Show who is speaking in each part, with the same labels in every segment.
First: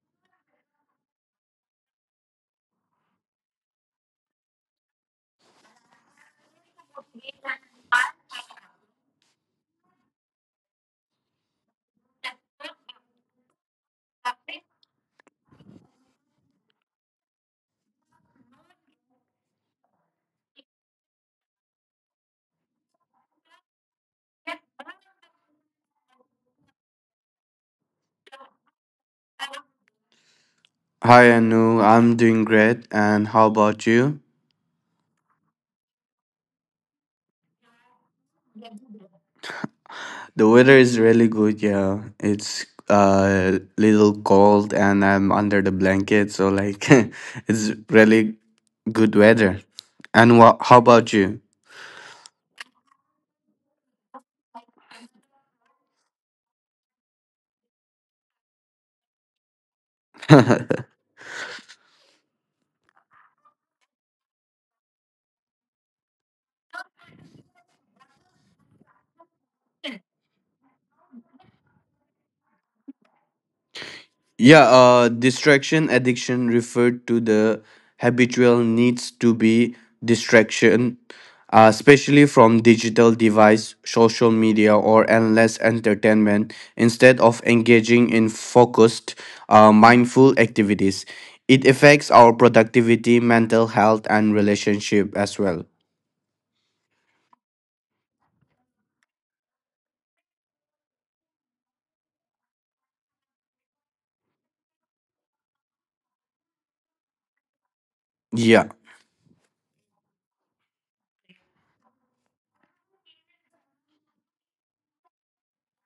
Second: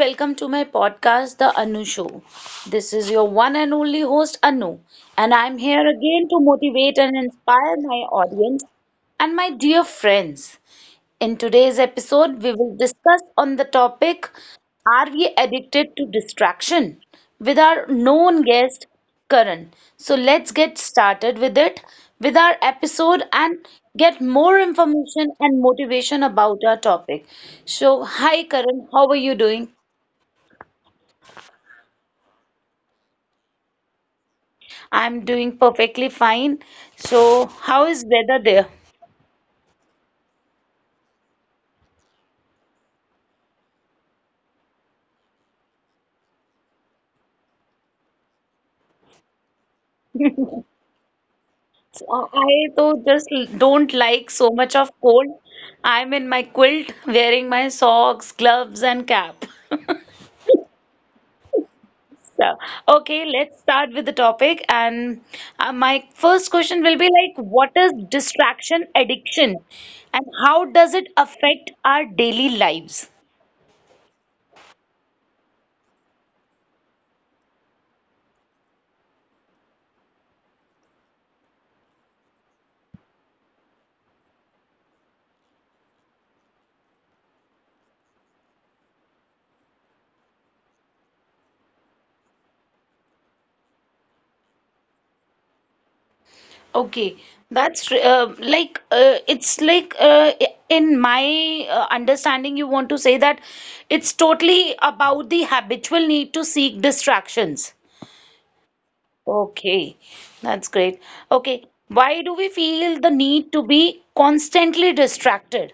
Speaker 1: welcome to my podcast, The Anu Show. This is your one and only host, Anu, and I'm here again to motivate and inspire my audience and my dear friends. In today's episode, we will discuss on the topic, are we addicted to distraction? With our known guest Karan. So let's get started with it, with our episode and get more information and motivation about our topic. So hi Karan, how are you doing?
Speaker 2: Hi Anu, I'm doing great, and how about you?
Speaker 1: I'm doing perfectly fine. So how is weather there?
Speaker 2: The weather is really good, yeah. It's a little cold, and I'm under the blanket, so like it's really good weather. And what? How about you?
Speaker 1: So I though just don't like so much of cold. I'm in my quilt wearing my socks, gloves, and cap. So, okay, let's start with the topic. And my first question will be like, what is distraction addiction and how does it affect our daily lives?
Speaker 2: Yeah, Distraction addiction referred to the habitual needs to be distraction, especially from digital device, social media, or endless entertainment, instead of engaging in focused, mindful activities. It affects our productivity, mental health, and relationship as well.
Speaker 1: Okay, that's it's like in my understanding, you want to say that it's totally about the habitual need to seek distractions.
Speaker 2: Yeah.
Speaker 1: Okay, that's great. Okay, why do we feel the need to be constantly distracted?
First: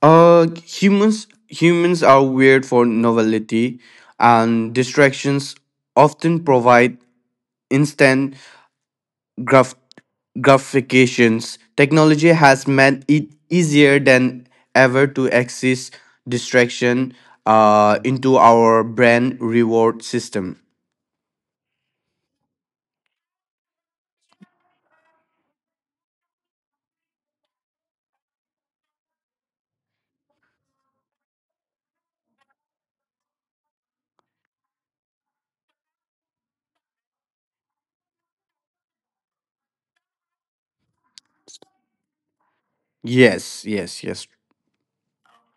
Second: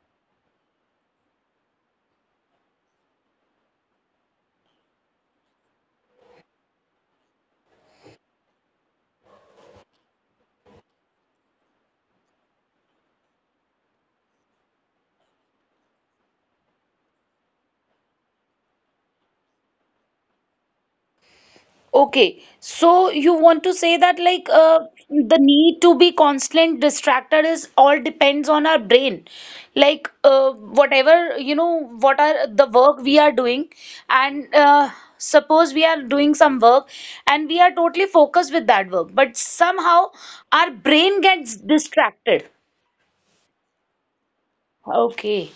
Speaker 2: Humans are weird for novelty, and distractions often provide instant graph- gratifications. Technology has made it easier than ever to access distraction into our brain reward system.
Speaker 1: Okay, so you want to say that the need to be constant distracted is all depends on our brain. Whatever, you know, what are the work we are doing and suppose we are doing some work and we are totally focused with that work, but somehow our brain gets distracted.
Speaker 2: Yes, yes, yes.
Speaker 1: Okay.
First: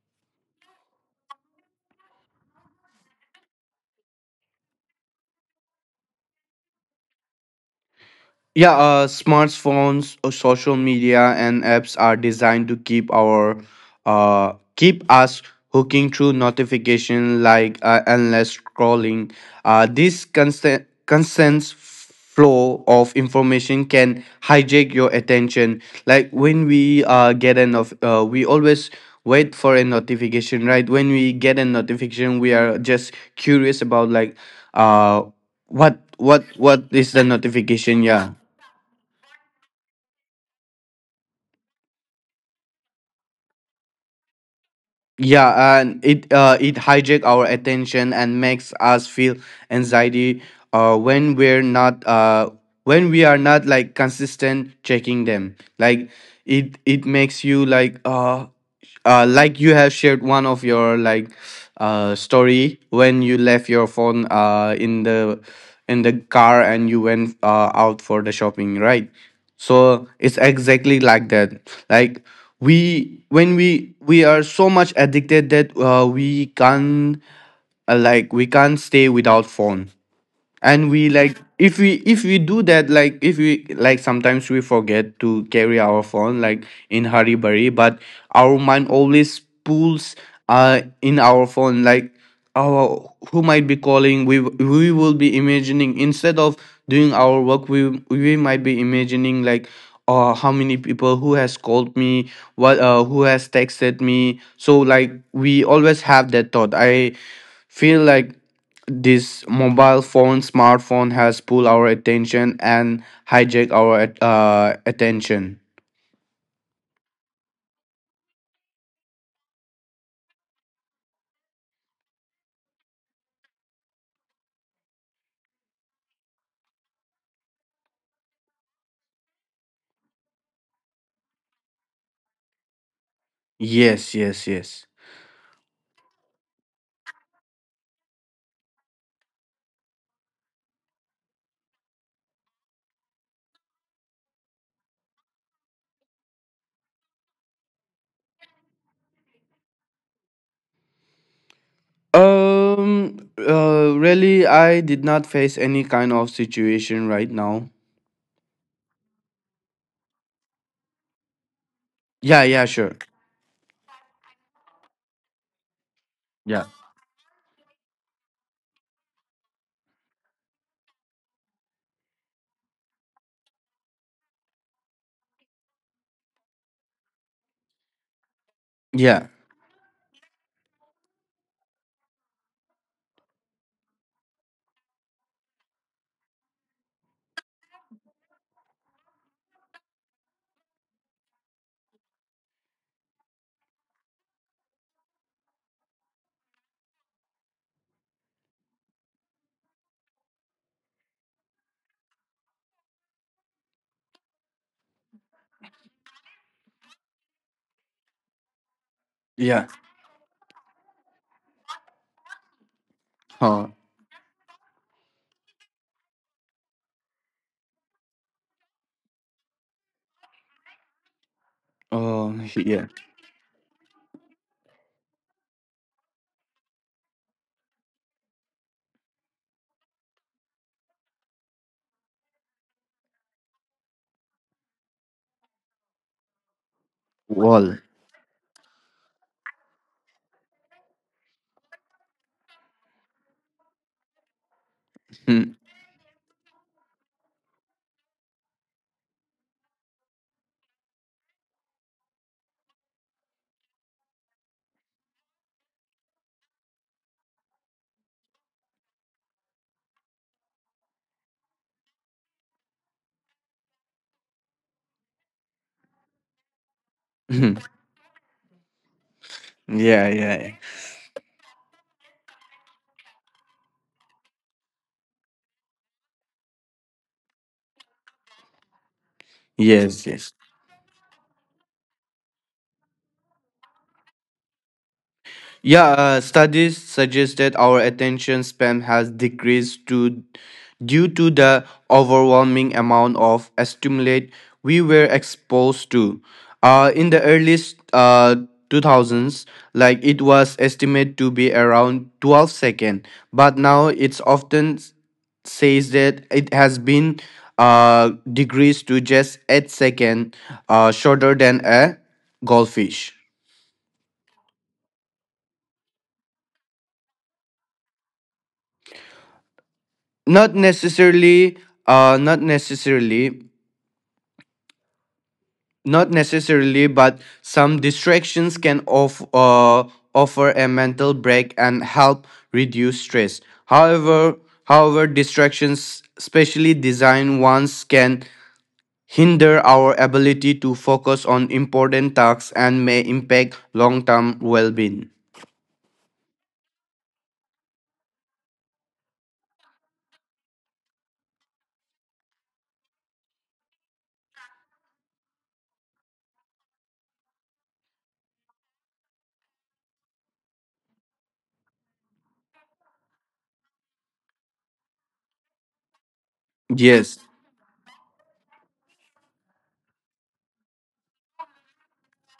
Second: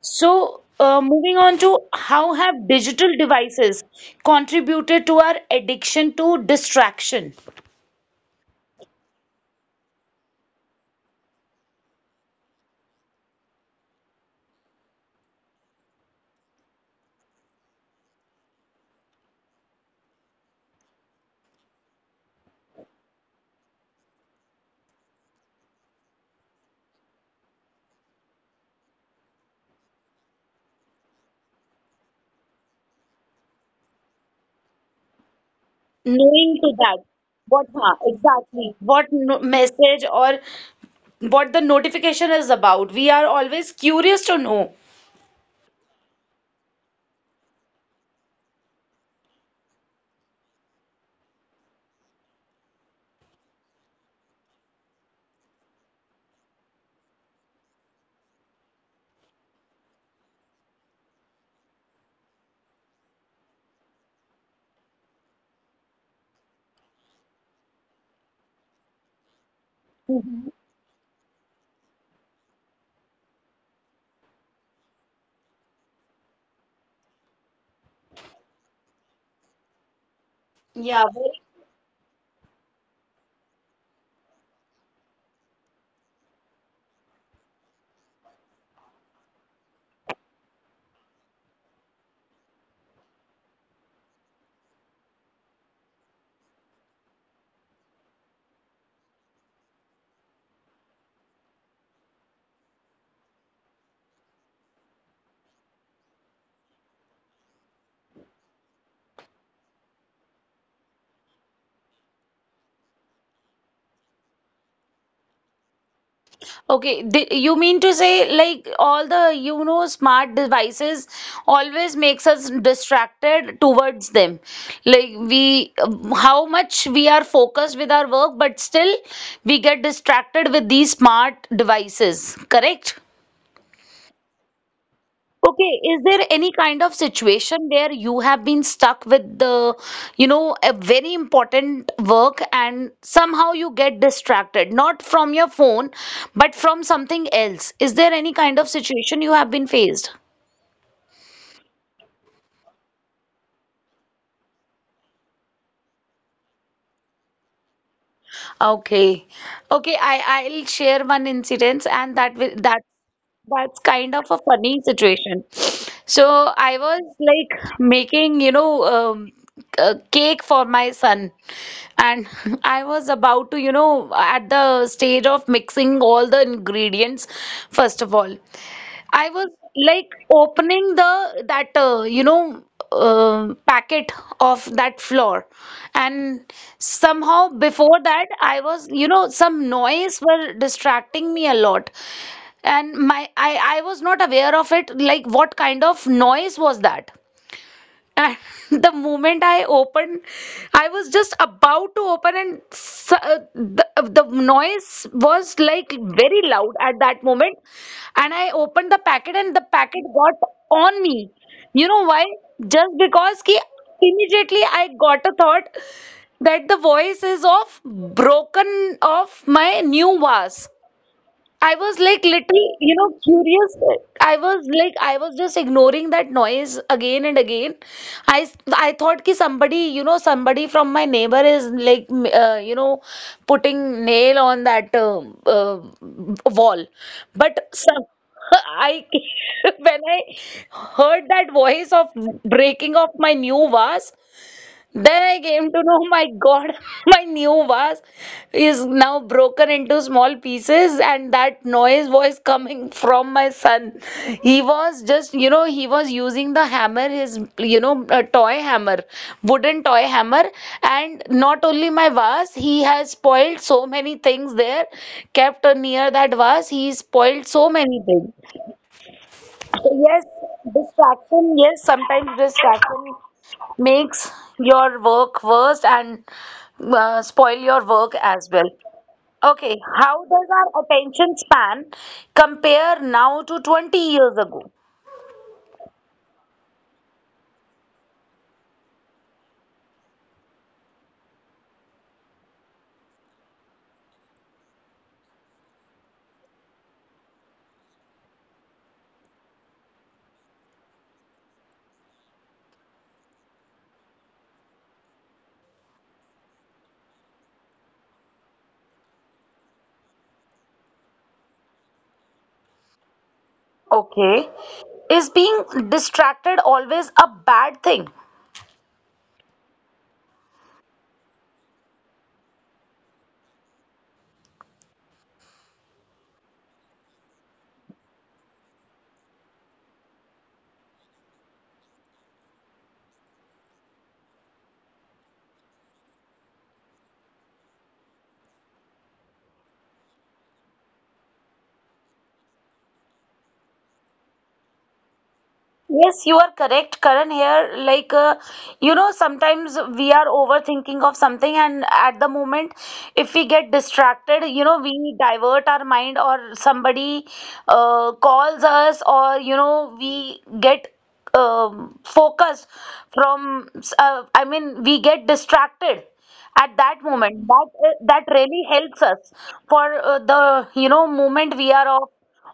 Speaker 1: So, moving on to, how have digital devices contributed to our addiction to distraction?
Speaker 2: Yeah, Smartphones, social media, and apps are designed to keep us hooking through notification like endless scrolling. This constant flow of information can hijack your attention. Like when we get an of we always wait for a notification, right? When we get a notification, we are just curious about uh
Speaker 1: Knowing to
Speaker 2: what
Speaker 1: that
Speaker 2: is the
Speaker 1: what huh,
Speaker 2: notification? Yeah.
Speaker 1: exactly what no message or what the notification is about, we are always curious to know.
Speaker 2: Yeah, and it hijack our attention and makes us feel anxiety uh, when we're not uh, when we are not like consistent checking them. Like it makes you like you have shared one of your story when you left your phone in the car and you went out for the shopping, right? So it's
Speaker 1: Mhm.
Speaker 2: exactly like that. Like we when we are so much addicted that we can't we can't stay without phone. And
Speaker 1: Yeah,
Speaker 2: we
Speaker 1: very.
Speaker 2: like if we if we do that, like if we like sometimes we forget to carry our phone like in hurry burry, but our mind always pulls in our phone, like oh, who might be calling? We will be imagining instead of doing our work. We might be imagining like how many people who has called me, what who has texted me. So like, we always have that thought. I feel like this mobile phone smartphone has pulled our attention and hijacked our attention.
Speaker 1: Okay, you mean to say like all the, you know, smart devices always makes us distracted towards them. Like we, how much we are focused with our work, but still we get distracted with these smart devices, correct?
Speaker 2: Yes, yes, yes.
Speaker 1: Okay, is there any kind of situation where you have been stuck with the, you know, a very important work and somehow you get distracted, not from your phone, but from something else? Is there any kind of situation you have been faced?
Speaker 2: Really, I did not face any kind of situation right now.
Speaker 1: Okay. Okay, I'll share one incident, and that
Speaker 2: Yeah,
Speaker 1: will
Speaker 2: yeah,
Speaker 1: that
Speaker 2: sure.
Speaker 1: That's kind of a funny situation. So
Speaker 2: Yeah.
Speaker 1: I was like making, you know, a cake for my son, and I was about to, you know, at the stage of mixing all the ingredients, first of all.
Speaker 2: Yeah.
Speaker 1: I was like opening the that you know, packet of that floor, and somehow before that I was, you know, some noise were distracting me a lot, and my I was not aware of it, like what kind of noise was that. And the moment I opened, I was just about to open, and the noise was like very loud at that moment. And I opened the
Speaker 2: Yeah.
Speaker 1: packet, and the packet got on me. You know why? Just
Speaker 2: Huh.
Speaker 1: because ki immediately I got a thought that the voice is of broken of my new vase. I
Speaker 2: Oh.
Speaker 1: was like
Speaker 2: Yeah.
Speaker 1: little, you know, curious. I was like, I was just ignoring that noise again and again. I thought कि somebody, you know, somebody from my neighbor is like, you know, putting nail on that wall.
Speaker 2: Well.
Speaker 1: But some, I when I heard that voice of breaking of my new vase, then I came to know, my God, my new vase is now broken into small pieces, and that noise was coming from my son. He was just, you know, he was using the hammer, his, you know, a toy hammer, wooden toy hammer. And not only my vase, he has spoiled so many things there, kept near that vase, he spoiled
Speaker 2: Yeah,
Speaker 1: so many things. So,
Speaker 2: yeah,
Speaker 1: yes,
Speaker 2: yeah.
Speaker 1: distraction, yes, sometimes distraction makes your work worse and spoil your work as well. Okay,
Speaker 2: Yes,
Speaker 1: how
Speaker 2: yes.
Speaker 1: does our attention span compare now to 20 years ago?
Speaker 2: Yeah, Studies suggest that our attention span has decreased to, due to the overwhelming amount of stimulate we were exposed to. In the early uh, 2000s, like it was estimated to be around 12 seconds, but now it's often says that it has been decreased to just 8 seconds, shorter than a goldfish.
Speaker 1: Okay, is being distracted always a bad thing?
Speaker 2: not necessarily not necessarily. Not necessarily, but some distractions can offer a mental break and help reduce stress. However however distractions, specially designed ones, can hinder our ability to focus on important tasks and may impact long-term well-being.
Speaker 1: Yes, you are correct, Karan. Here, like, you know, sometimes we are overthinking of something, and at the moment, if we get distracted, you know, we divert our mind, or somebody calls us, or, you know, we get focused from, I mean, we get distracted at that
Speaker 2: Yes,
Speaker 1: moment. That, that really helps us for the, you know, moment we are off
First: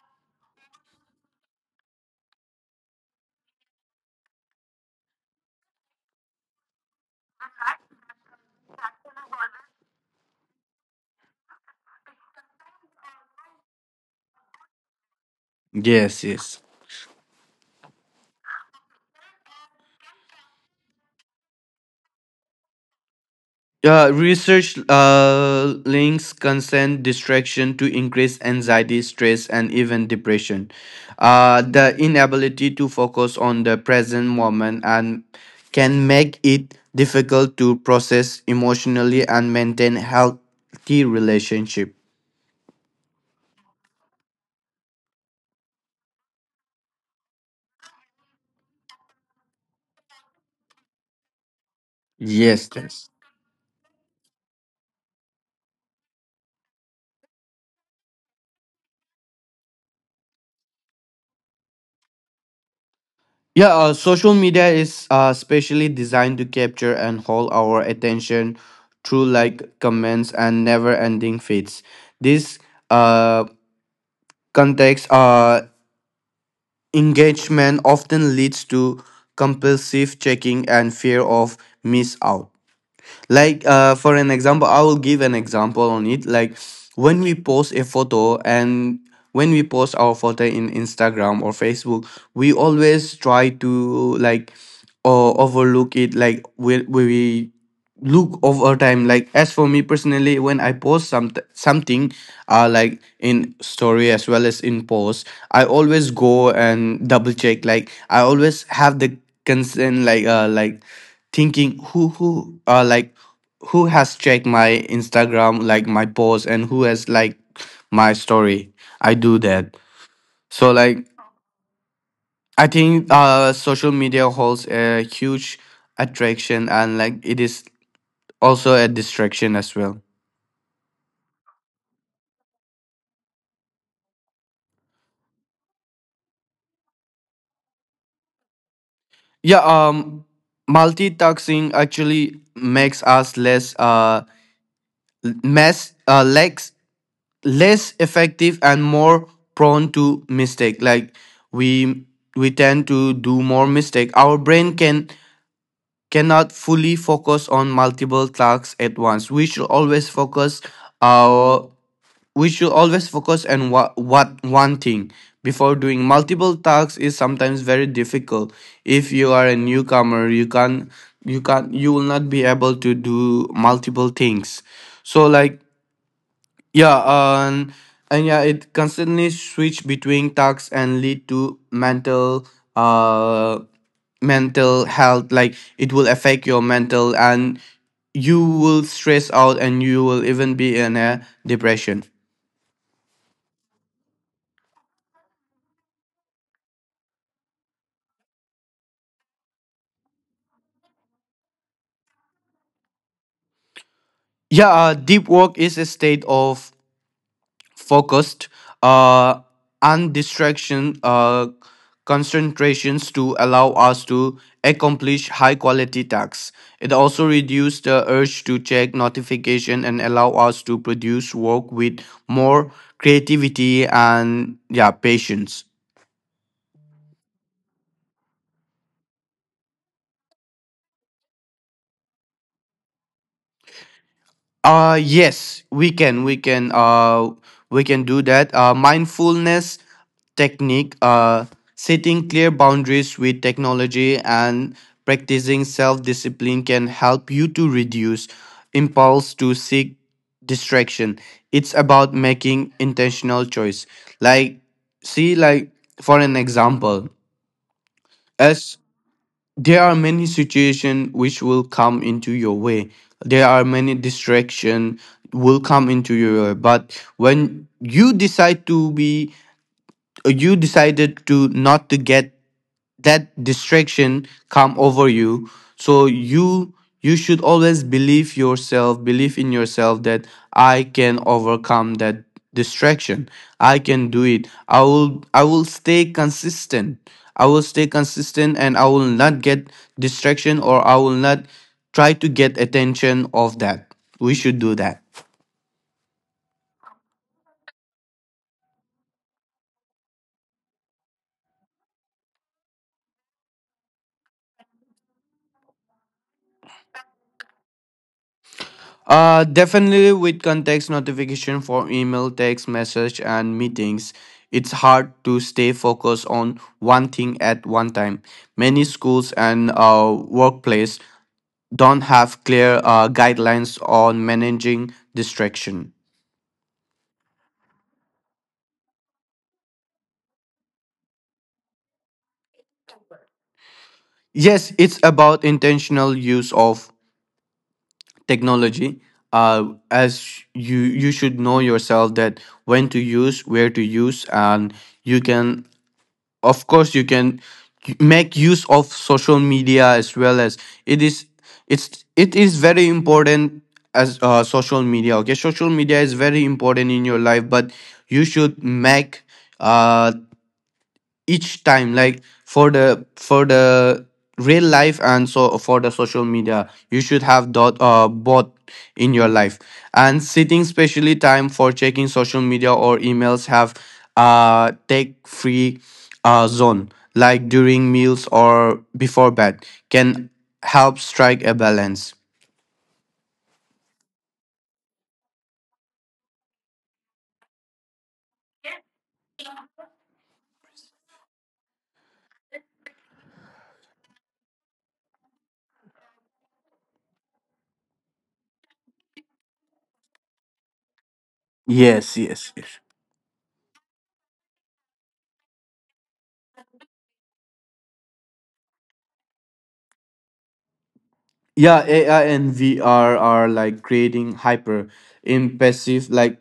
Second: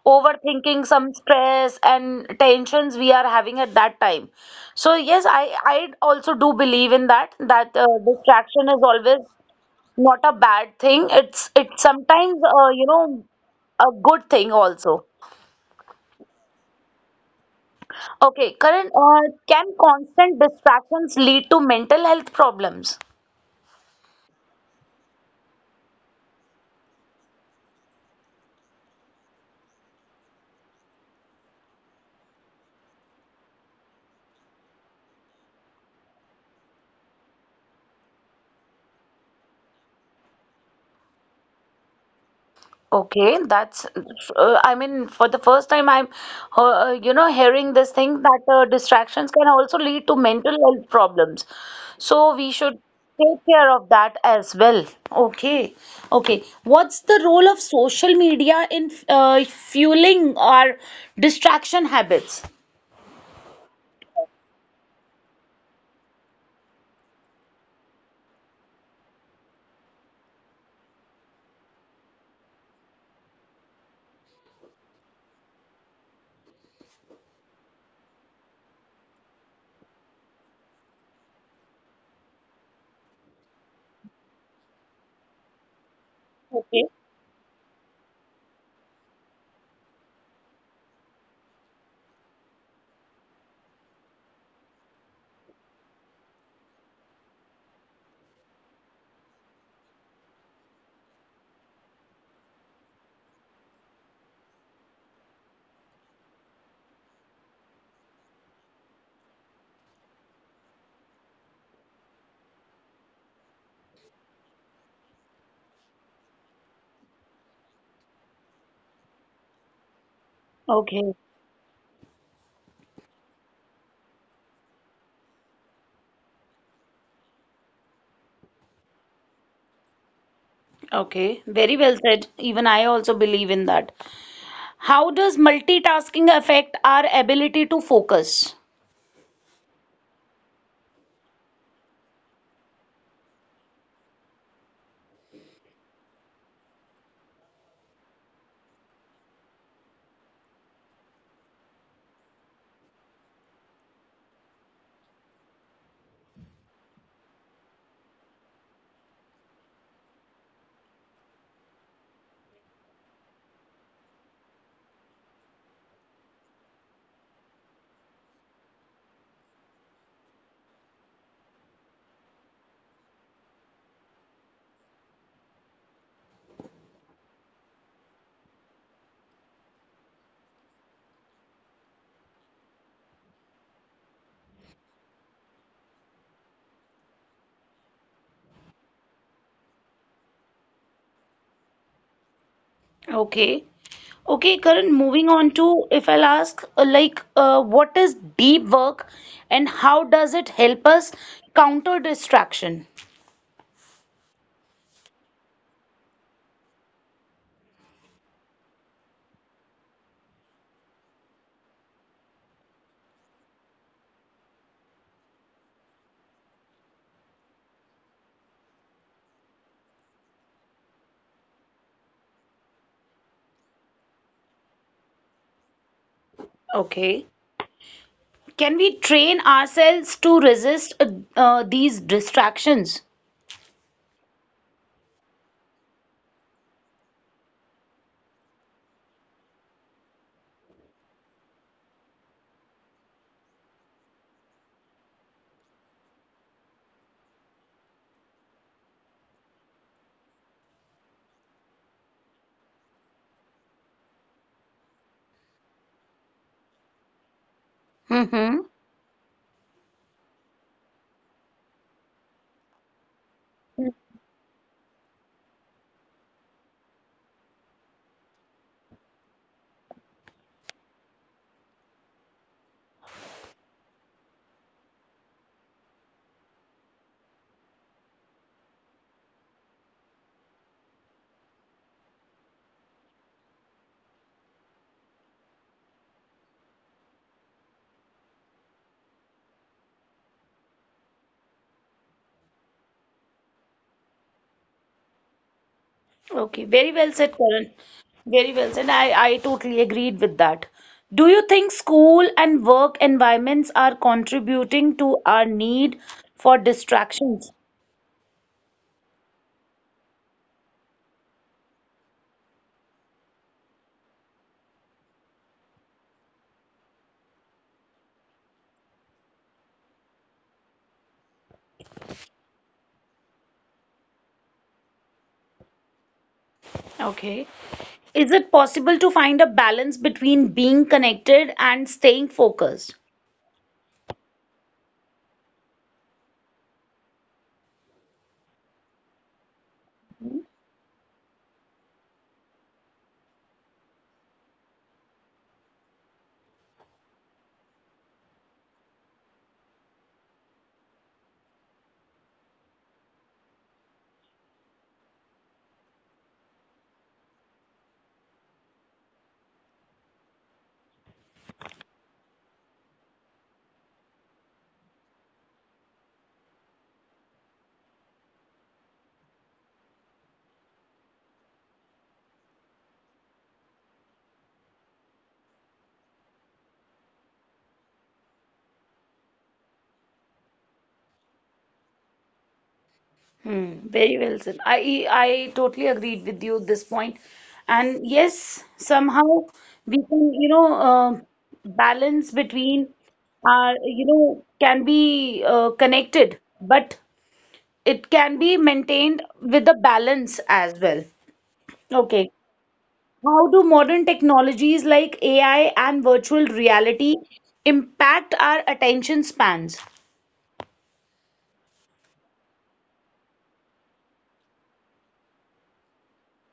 Speaker 1: overthinking some stress and tensions we are having at that time. So yes, I also do believe in that, that distraction is always not a bad thing. It's sometimes, you know, a good thing also.
Speaker 2: yes, yes.
Speaker 1: Okay Karan, can constant distractions lead to mental health problems?
Speaker 2: Research links consent distraction to increased anxiety, stress, and even depression. The inability to focus on the present moment and can make it difficult to process emotionally and maintain healthy relationship.
Speaker 1: Okay, that's, I mean, for the first time, I'm you know, hearing this thing that distractions can also lead to mental health problems. So we
Speaker 2: Yes,
Speaker 1: should
Speaker 2: yes.
Speaker 1: take care of that as well. Okay, okay. What's the role of social media in fueling our distraction habits?
Speaker 2: Yeah, Social media is specially designed to capture and hold our attention through like comments and never-ending feeds. This uh, Context engagement often leads to compulsive checking and fear of miss out. Like for an example, I will give an example on it. Like
Speaker 1: Okay,
Speaker 2: when we post a photo and when we post our photo in Instagram or Facebook, we always try to overlook it. Like we look over time, like as for me personally, when I post some something like in story as well as in post, I always go and double check. Like I always have the concern, like thinking who has checked my Instagram, like my post, and who has like my story. I do that. So like,
Speaker 1: okay,
Speaker 2: I think social media holds a huge attraction, and like it is also a distraction as well.
Speaker 1: okay. Very well said. Even I also believe in that. How does multitasking affect our ability to focus?
Speaker 2: Yeah, um, Multitasking actually makes us less less effective and more prone to mistake. Like we we tend to do more mistake. Our brain can Cannot fully focus on multiple tasks at once. We should always focus our we should always focus on what one thing before doing multiple tasks is sometimes very difficult. If you are a newcomer, you will not be able to do multiple things. So like, yeah um, yeah, it constantly switch between tasks and lead to uh mental health. Like it will affect your mental, and you will stress out, and you will even be in a depression.
Speaker 1: Okay. Okay, Karan, moving on to, if I'll ask, what is deep work and how does it help us counter distraction?
Speaker 2: Yeah, Deep work is a state of focused uh, and distraction concentrations to allow us to accomplish high quality tasks. It also reduces the urge to check notification and allow us to produce work with more creativity and yeah patience.
Speaker 1: Okay. Can we train ourselves to resist these distractions?
Speaker 2: Yes, we can. We can do that. Mindfulness technique, setting clear boundaries with technology, and practicing self-discipline can help you to reduce impulse to seek distraction. It's about making intentional choice. Like see like For an example,
Speaker 1: Mm-hmm.
Speaker 2: as there are many situations which will come into your way. There are many distractions will come into your way. But when you decide to be, you decided to not to get that distraction come over you. So you should always believe yourself, believe in yourself, that I can overcome that distraction. I can do it. I will stay consistent. I will stay consistent, and I will not get distraction, or I will not try to get attention of that. We should do that.
Speaker 1: Okay, very well said, Karan. Very well said. I totally agreed with that. Do you think school and work environments are contributing to our need for distractions?
Speaker 2: Definitely, with context notification for email, text message, and meetings, it's hard to stay focused on one thing at one time. Many schools and workplace don't have clear guidelines on managing distraction.
Speaker 1: Okay. Is it possible to find a balance between being connected and staying focused?
Speaker 2: Yes, it's about intentional use of technology. As you should know yourself that when to use, where to use, and you can, of course you can make use of social media as well. As it is, it is very important. As social media, okay, social media is very important in your life, but you should make uh each time, like for the real life, and so for the social media, you should have dot both in your life, and sitting specially time for checking social media or emails, have take free zone, like during meals or before bed, can help strike a balance.
Speaker 1: Hmm, very well said. I totally agreed with you at this point. And yes, somehow we can, you know, balance between our, you know, can be connected, but it can be maintained with a balance as well.
Speaker 2: Yes,
Speaker 1: Okay.
Speaker 2: yes, yes.
Speaker 1: How do modern technologies like AI and virtual reality impact our attention spans?
Speaker 2: Yeah, AI and VR are like creating hyper impressive, like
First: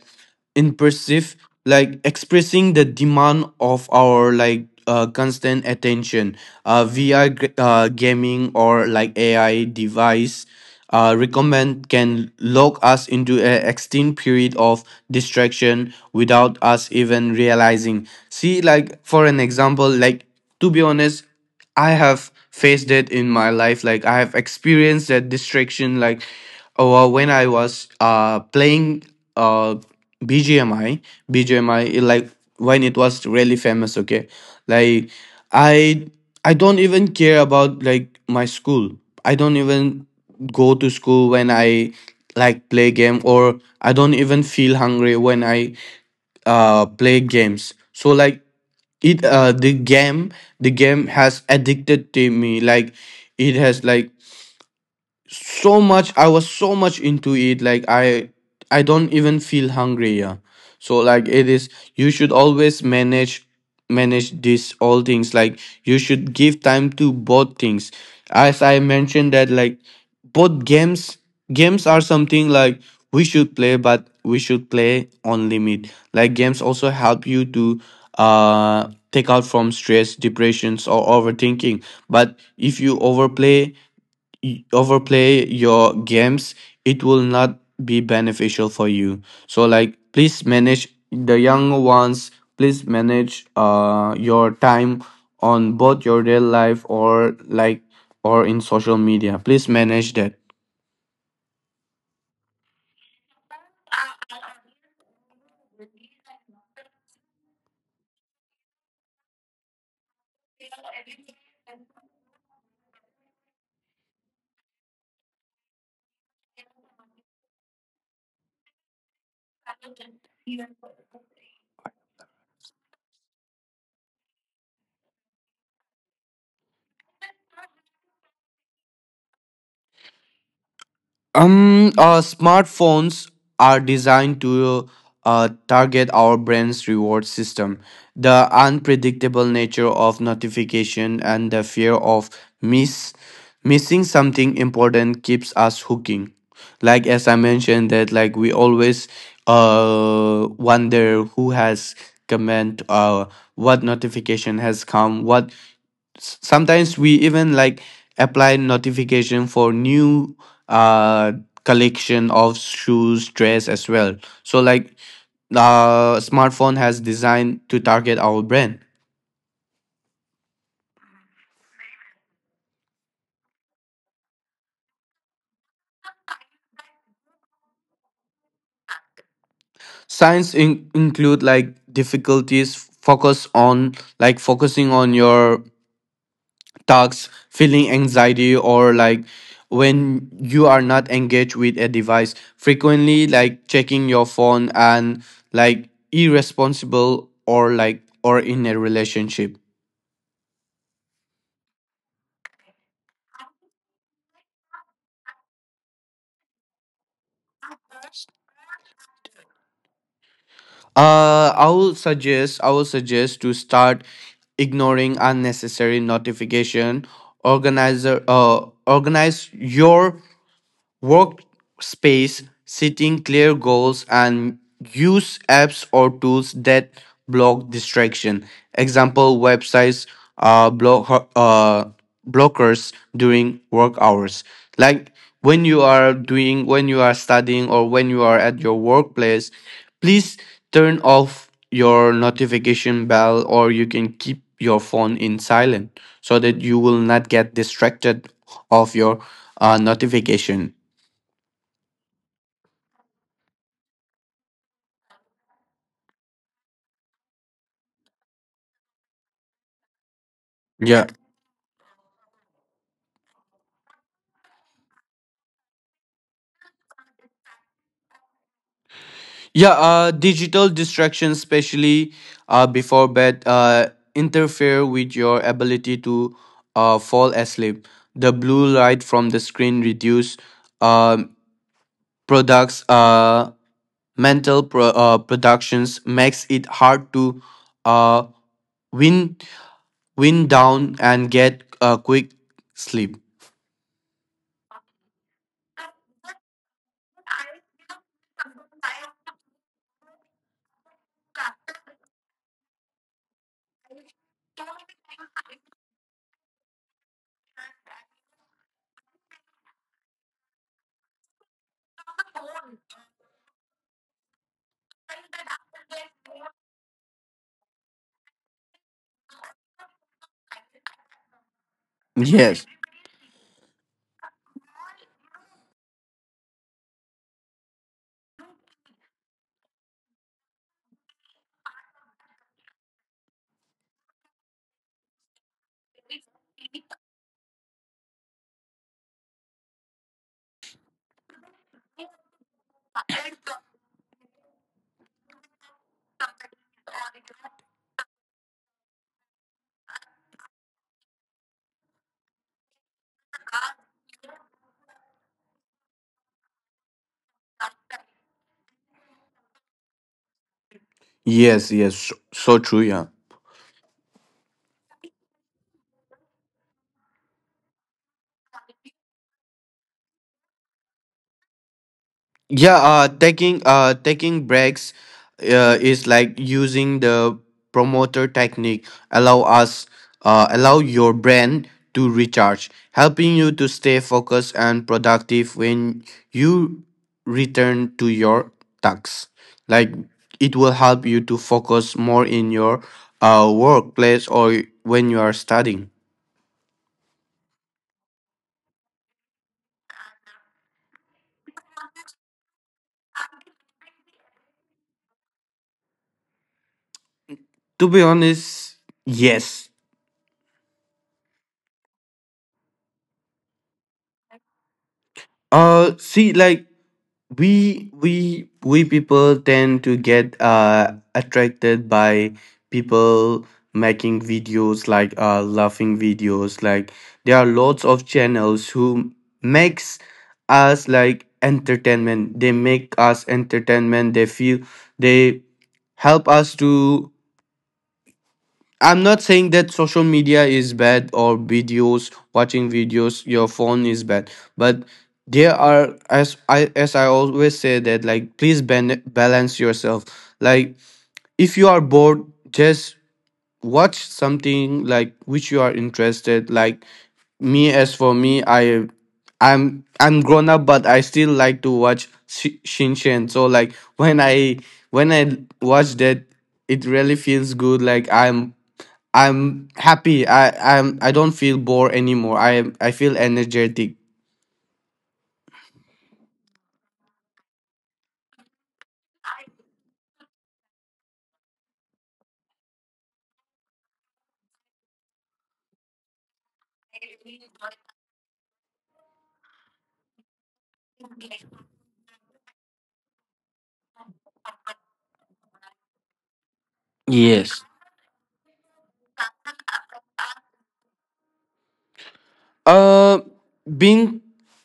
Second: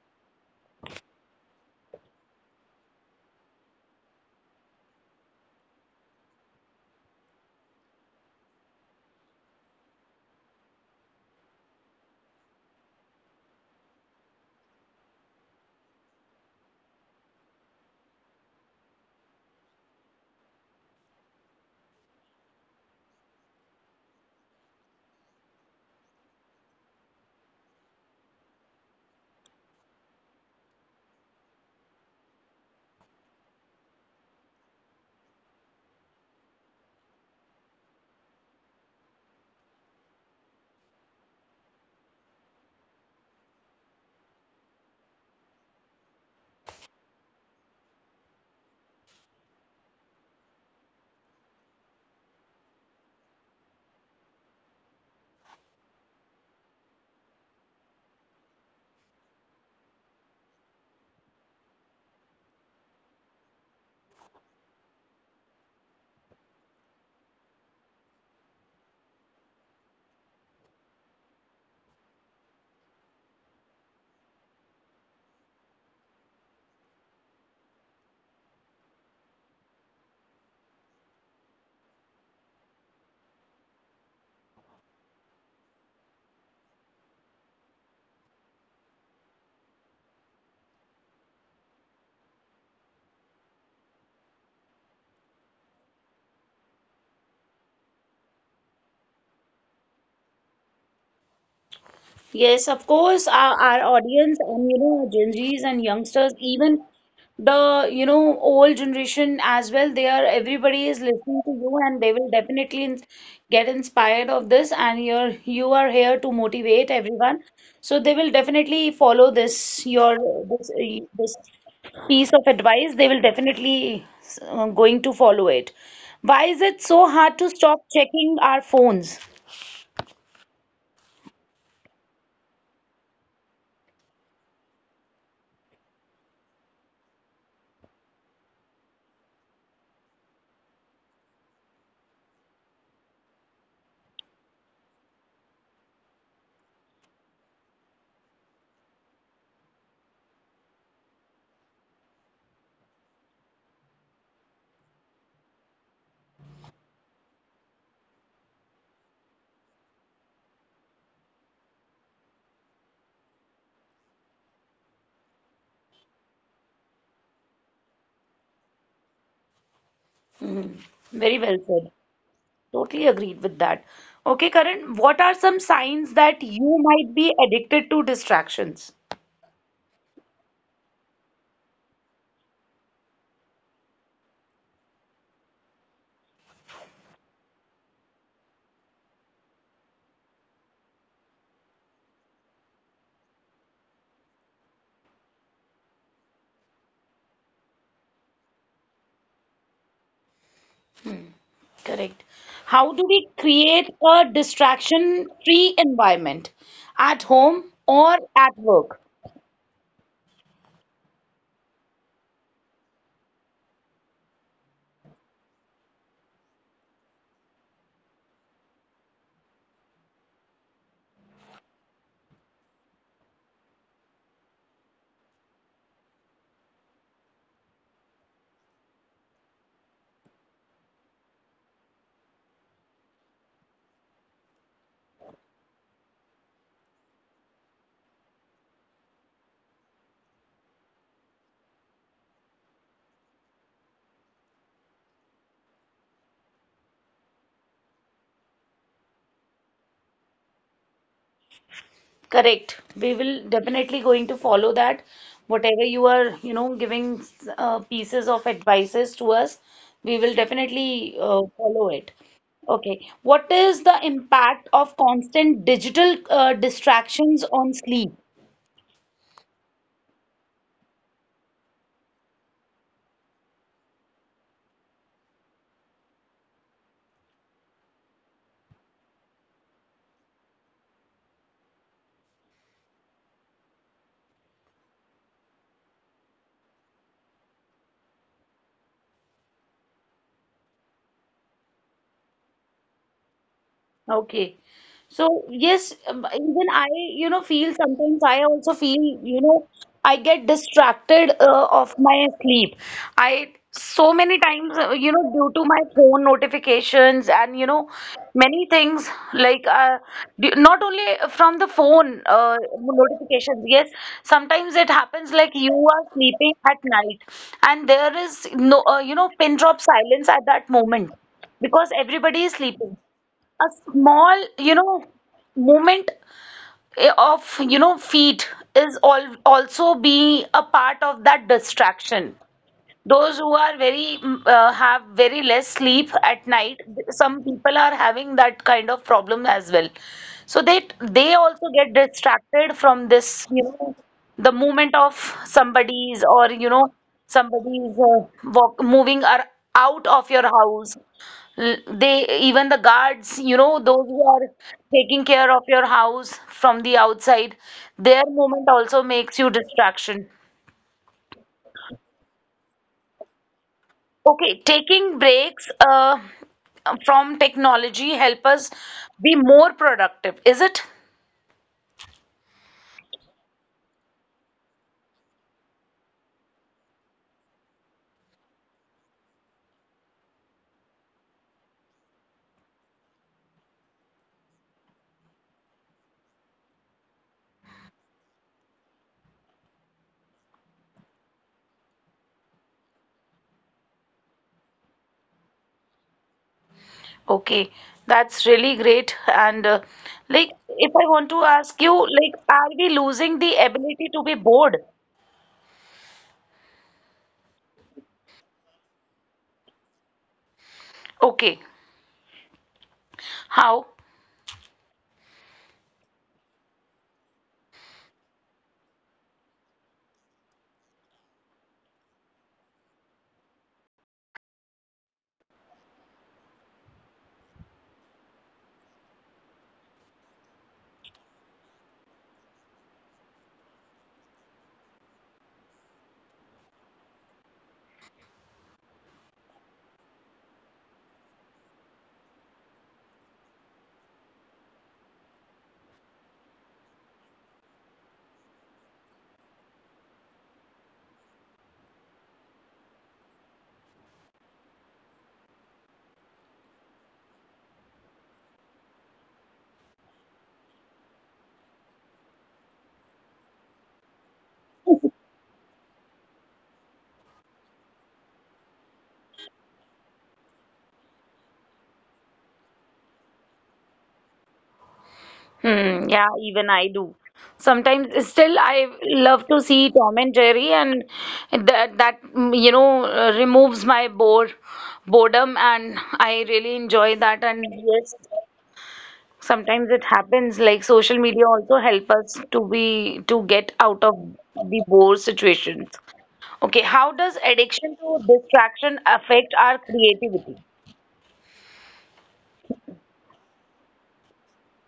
Speaker 2: impressive, like expressing the demand of our like constant attention. VR gaming or like AI device recommend can lock us into an extended period of distraction without us even realizing. See, like for an example, like to be honest. I have faced it in my life. Like I have experienced that distraction. Like when I was playing uh BGMI, BGMI, like when it was really famous. Okay, like I I don't even care about like my school. I don't even go to school when I like play game, or I don't even feel hungry when I play games. So like, it the game, the game has addicted to me. Like it has like, so much I was so much into it. Like I don't even feel hungry, yeah. So like it is, you should always manage this all things. Like you should give time to both things, as I mentioned that, like both games, games are something like we should play, but we should play on limit. Like games also help you to take out from stress, depressions, or overthinking. But if you overplay your games, it will not be beneficial for you. So like, please manage the young ones, please manage your time on both your real life, or like or in social media. Please manage that.
Speaker 1: Yes, of course, our audience and, you know, Gen Zs and youngsters, even the, you know, old generation as well, they are, everybody is listening to you and they will get inspired of this, and you are here to motivate everyone. So they will definitely follow this your this piece of advice. They will definitely going to follow it. Why is it so hard to stop checking our phones?
Speaker 2: Smartphones are designed to target our brain's reward system. The unpredictable nature of notification and the fear of miss missing something important keeps us hooking. Like as I mentioned that, like we always wonder who has comment, what notification has come, sometimes we even like apply notification for new uh collection of shoes dress as well. So like, smartphone has designed to target our brand.
Speaker 1: Mhm. Very well said. Totally agreed with that. Okay, Karan, what are some signs that you might be addicted to distractions?
Speaker 2: Signs include like difficulties focus on, like focusing on your tasks, feeling anxiety, or like when you are not engaged with a device, frequently like checking your phone, and like irresponsible or like or in a relationship.
Speaker 1: Correct. How do we create a distraction-free environment at home or at work?
Speaker 2: I will suggest to start ignoring unnecessary notification. Organize your workspace, setting clear goals, and use apps or tools that block distraction. Example websites uh, block, uh, blockers during work hours. Like when you are studying, or when you are at your workplace, please turn off your notification bell, or you can keep your phone in silent so that you will not get distracted of your notification.
Speaker 1: Correct. We will definitely going to follow that. Whatever you are, you know, giving pieces of advices to us, we will definitely
Speaker 2: Yeah.
Speaker 1: follow it. Okay. What is the impact of constant digital distractions on sleep?
Speaker 2: Yeah. Digital distractions, especially before bed, interfere with your ability to fall asleep. The blue light from the screen reduce um, products, mental productions, makes it hard to uh, wind wind down and get a quick sleep.
Speaker 1: Okay. So yes, even I, you know, feel sometimes I also feel, you know, I get distracted of my sleep. I so many times, you know, due to my phone notifications and, you know, many things like not only from the phone notifications. Yes, sometimes it happens like you are sleeping at night and there is no, you know, pin drop silence at that moment, because everybody is
Speaker 2: Yes.
Speaker 1: sleeping, a small, you know, movement of, you know, feet is all also be a part of that distraction. Those who are very have very less sleep at night, some people are having that kind of problem as well. So they also get distracted from this, you know, the movement of somebody's, or you know, somebody's walk, moving are out of your house. They even the guards, you know, those who are taking care of your house from the outside, their movement also makes you distraction.
Speaker 2: Yes. Yes. So true. Yeah.
Speaker 1: Okay, taking breaks from technology help us be more productive, is it?
Speaker 2: Yeah, taking breaks is like using the promoter technique. Allow your brain to recharge, helping you to stay focused and productive when you return to your tasks. Like it will help you to focus more in your workplace or when you are studying.
Speaker 1: Okay, that's really great. And like, if I want to ask you, like, are we losing the ability to be bored?
Speaker 2: To be honest, yes.
Speaker 1: Okay, how?
Speaker 2: See, like we people tend to get attracted by people making videos, like laughing videos. Like there are lots of channels who makes us like entertainment. They make us entertainment. They feel they help us to I'm not saying that social media is bad, or videos, watching videos, your phone is bad, but there are, as I always say, that like please balance yourself. Like if you are bored, just watch something like which you are interested. Like me, as for me, I'm grown up, but I still like to watch Shinchan. So like when I watch that, it really feels good. Like I'm happy. I don't feel bored anymore. I feel energetic.
Speaker 1: Hmm, yeah, even I do. Sometimes still I love to see Tom and Jerry, and you know, removes my boredom, and I really enjoy that. And yes, sometimes it happens like social media also help us to be, to get out of the bore situations. Okay, how does
Speaker 2: Yes.
Speaker 1: addiction to distraction affect our creativity?
Speaker 2: Uh, Being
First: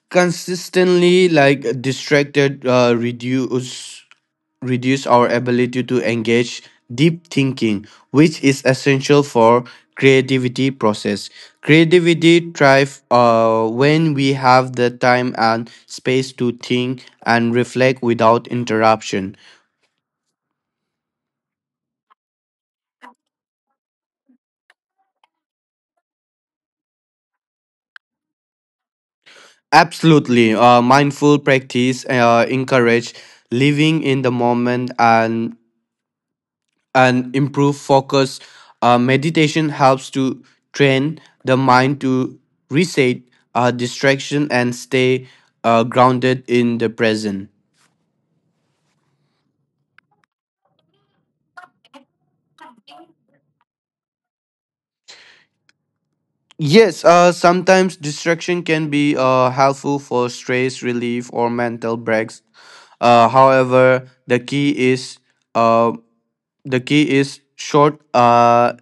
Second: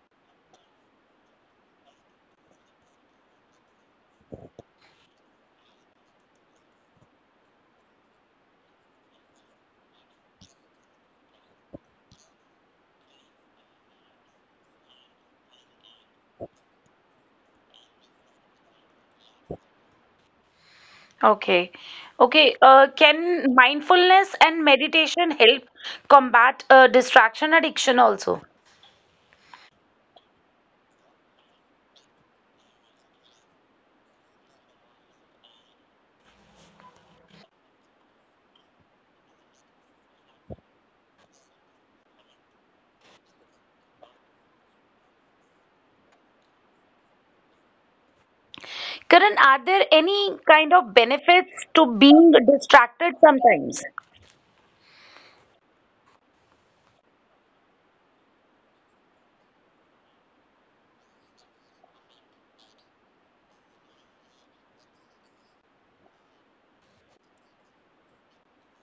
Speaker 2: consistently like distracted reduce reduce our ability to engage deep thinking, which is essential for creativity process. Creativity thrive when we have the time and space to think and reflect without interruption.
Speaker 1: Okay. Okay, can mindfulness and meditation help combat distraction addiction also?
Speaker 2: Absolutely. Mindful practice encourage living in the moment, and improve focus. Meditation helps to train the mind to reset distraction and stay grounded in the present.
Speaker 1: Karan, are there any kind of benefits to being distracted sometimes?
Speaker 2: Yes, sometimes distraction can be helpful for stress relief or mental breaks. However, uh, the key is short.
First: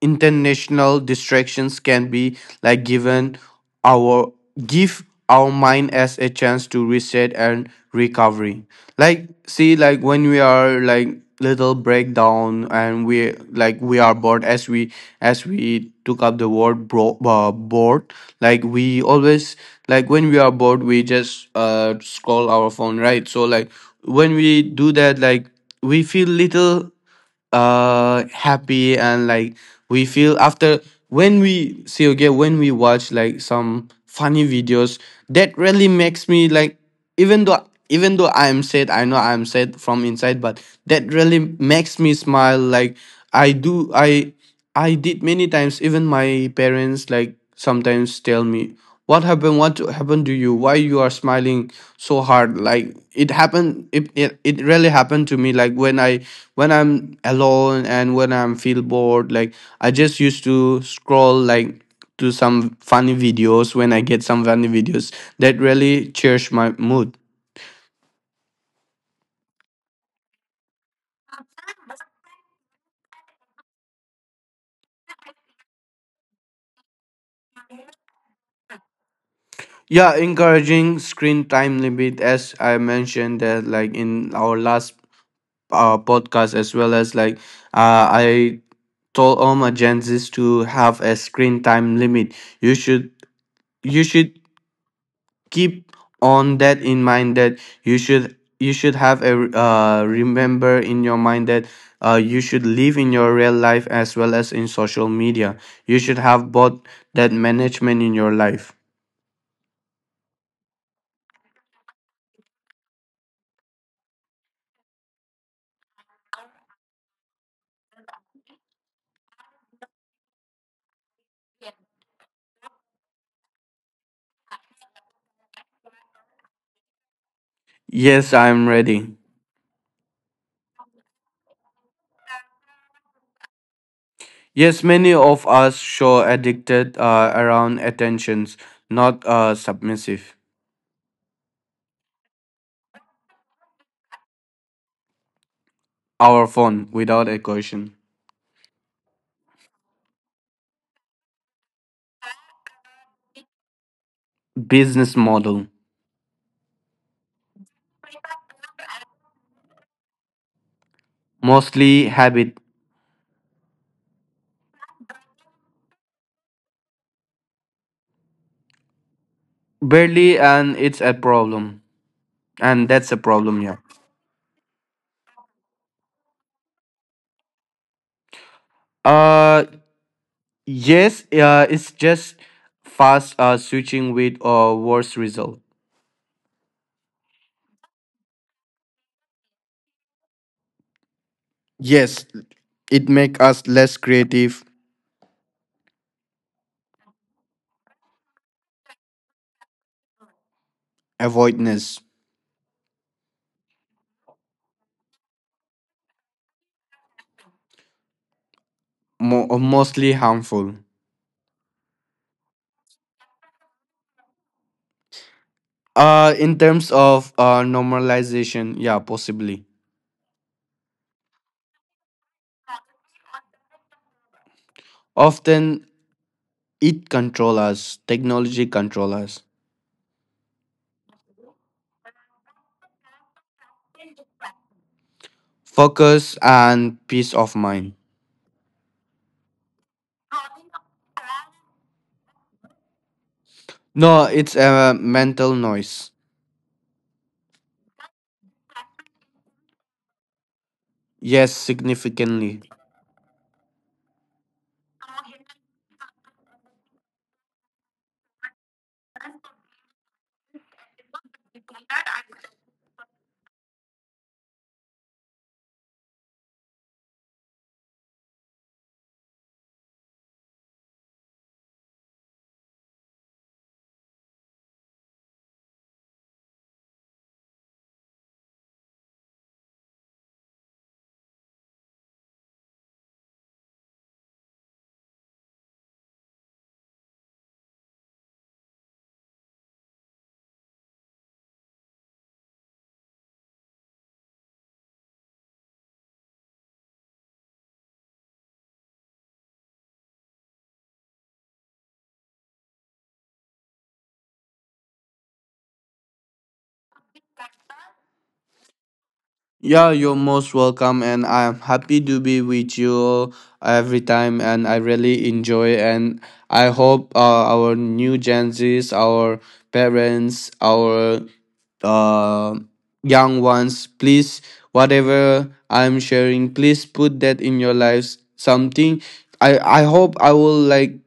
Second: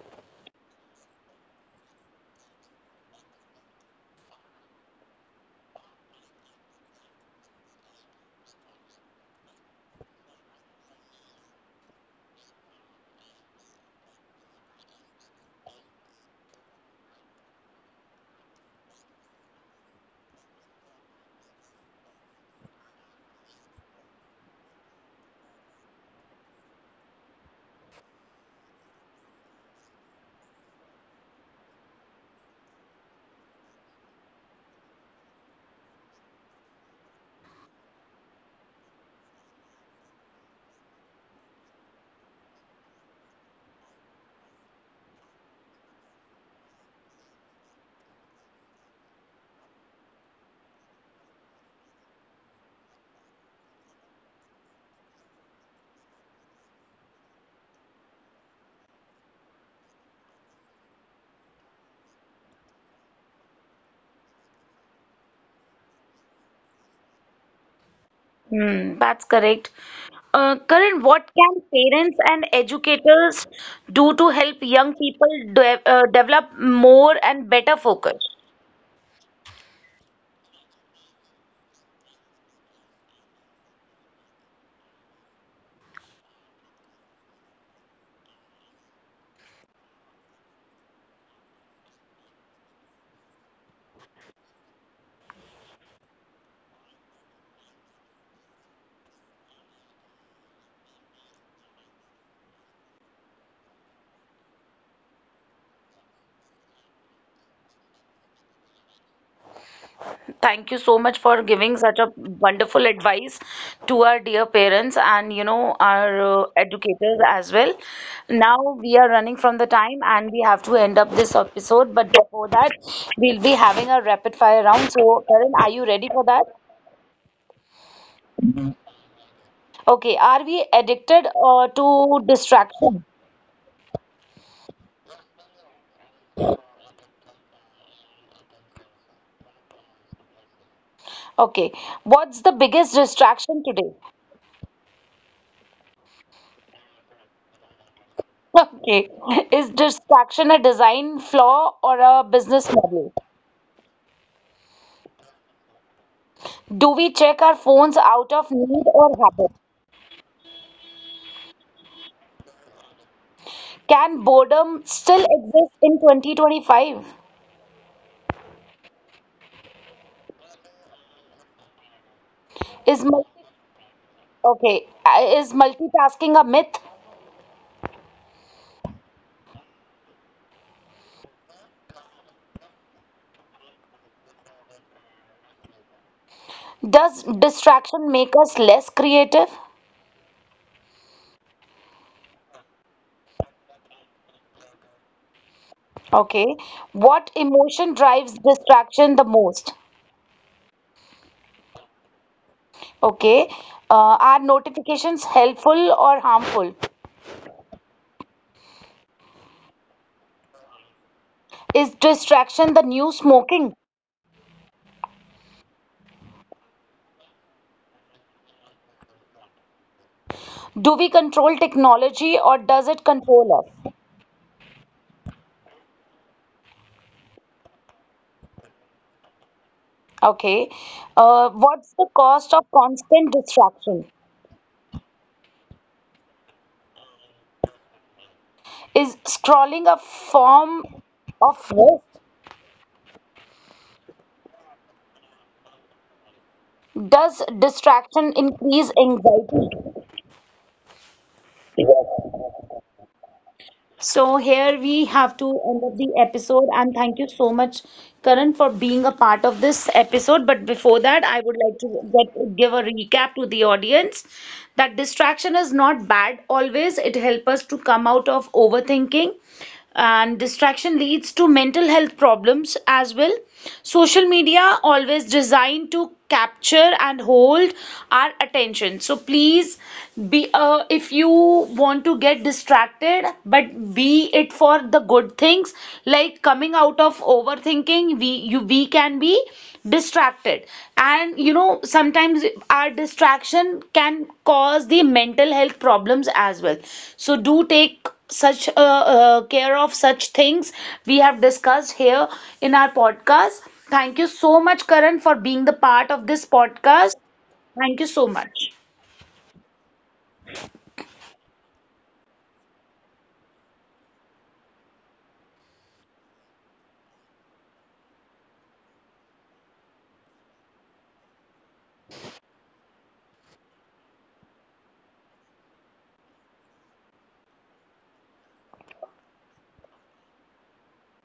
Speaker 2: International distractions can be like given our give our mind as a chance to reset and recovery. Like see, like when we are like little breakdown, and we like we are bored, as we took up the word bro, bored, like we always, like when we are bored, we just scroll our phone, right? So like when we do that, like we feel little happy, and like we feel after, when we see, okay, when we watch like some funny videos, that really makes me like, even though even though I'm sad, I know I'm sad from inside, but that really makes me smile. Like I I did many times. Even my parents like sometimes tell me, what happened, what happened to you, why you are smiling so hard? Like it really happened to me, like when I'm alone and when I'm feel bored. Like I just used to scroll like to some funny videos. When I get some funny videos, that really cheers my mood.
Speaker 1: Hmm, that's correct. Karan, what can parents and educators do to help young people de develop more and better focus?
Speaker 2: Yeah, encouraging screen time limit, as I mentioned that like in our last podcast as well. As like I told all my Gen Zs to have a screen time limit. You should you should keep on that in mind, that you should have a, remember in your mind, that you should live in your real life as well as in social media. You should have both, that management in your life.
Speaker 1: Thank you so much for giving such a wonderful advice to our dear parents and, you know, our educators as well. Now we are running from the time and we have to end up this episode, but before that, we'll be having a rapid fire round. So, Karan, are you ready for that?
Speaker 2: Yes, I'm ready.
Speaker 1: Okay, are we addicted to distraction?
Speaker 2: Yes, many of us show addicted around attentions, not submissive.
Speaker 1: Okay. What's the biggest distraction today?
Speaker 2: Our phone, without a question.
Speaker 1: Okay. Is distraction a design flaw or a business model?
Speaker 2: Business model.
Speaker 1: Do we check our phones out of need or habit?
Speaker 2: Mostly habit.
Speaker 1: Can boredom still exist in 2025?
Speaker 2: Barely, and it's a problem and
Speaker 1: Is
Speaker 2: that's a
Speaker 1: multi
Speaker 2: problem. Yeah.
Speaker 1: Okay, is multitasking a myth?
Speaker 2: Uh, yes. It's just fast switching with worse result.
Speaker 1: Does distraction make us less creative?
Speaker 2: Yes, it make us less creative.
Speaker 1: Okay. What emotion drives distraction the most?
Speaker 2: Avoidance.
Speaker 1: Okay. Are notifications helpful or harmful?
Speaker 2: Mostly harmful.
Speaker 1: Is distraction the new smoking?
Speaker 2: In terms of normalization, yeah, possibly.
Speaker 1: Do we control technology or does it control us?
Speaker 2: Often technology control us.
Speaker 1: Okay. What's the cost of constant distraction?
Speaker 2: Focus and peace of mind.
Speaker 1: Is scrolling a form of rest?
Speaker 2: No, it's a mental noise.
Speaker 1: Does distraction increase anxiety?
Speaker 2: Yes, significantly.
Speaker 1: So here we have to end up the episode and thank you so much, Karan, for being a part of this episode. But before that, I would like to get, give a recap to the audience that distraction is not bad always. It helps us to come out of overthinking, and distraction leads to mental health problems as well. Social media always designed to capture and hold our attention, so please be, if you want to get distracted, but be it for the good things, like coming out of overthinking, we, you, we can be distracted. And you know, sometimes our distraction can cause the mental health problems as well. So do take such care of such things we have discussed here in our podcast. Thank you so much Karan, for being the part of this podcast. Thank you so much.
Speaker 2: Yeah, you're most welcome, and I'm happy to be with you every time, and I really enjoy. And I hope our new Gen Zs, our parents, our uh, young ones, please, whatever I'm sharing, please put that in your lives. Something I hope I will like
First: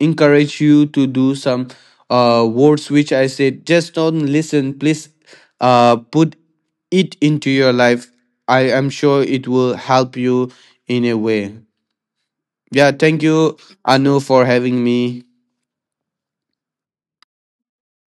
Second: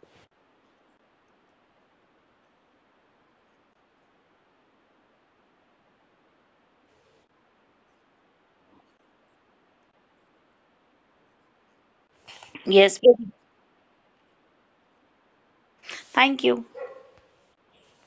Speaker 2: encourage you to do some words which I said. Just don't listen, please. Put it into your life. I am sure it will help you in a way. Yeah,
Speaker 1: Yes,
Speaker 2: thank you, Anu, for having me.
Speaker 1: thank you.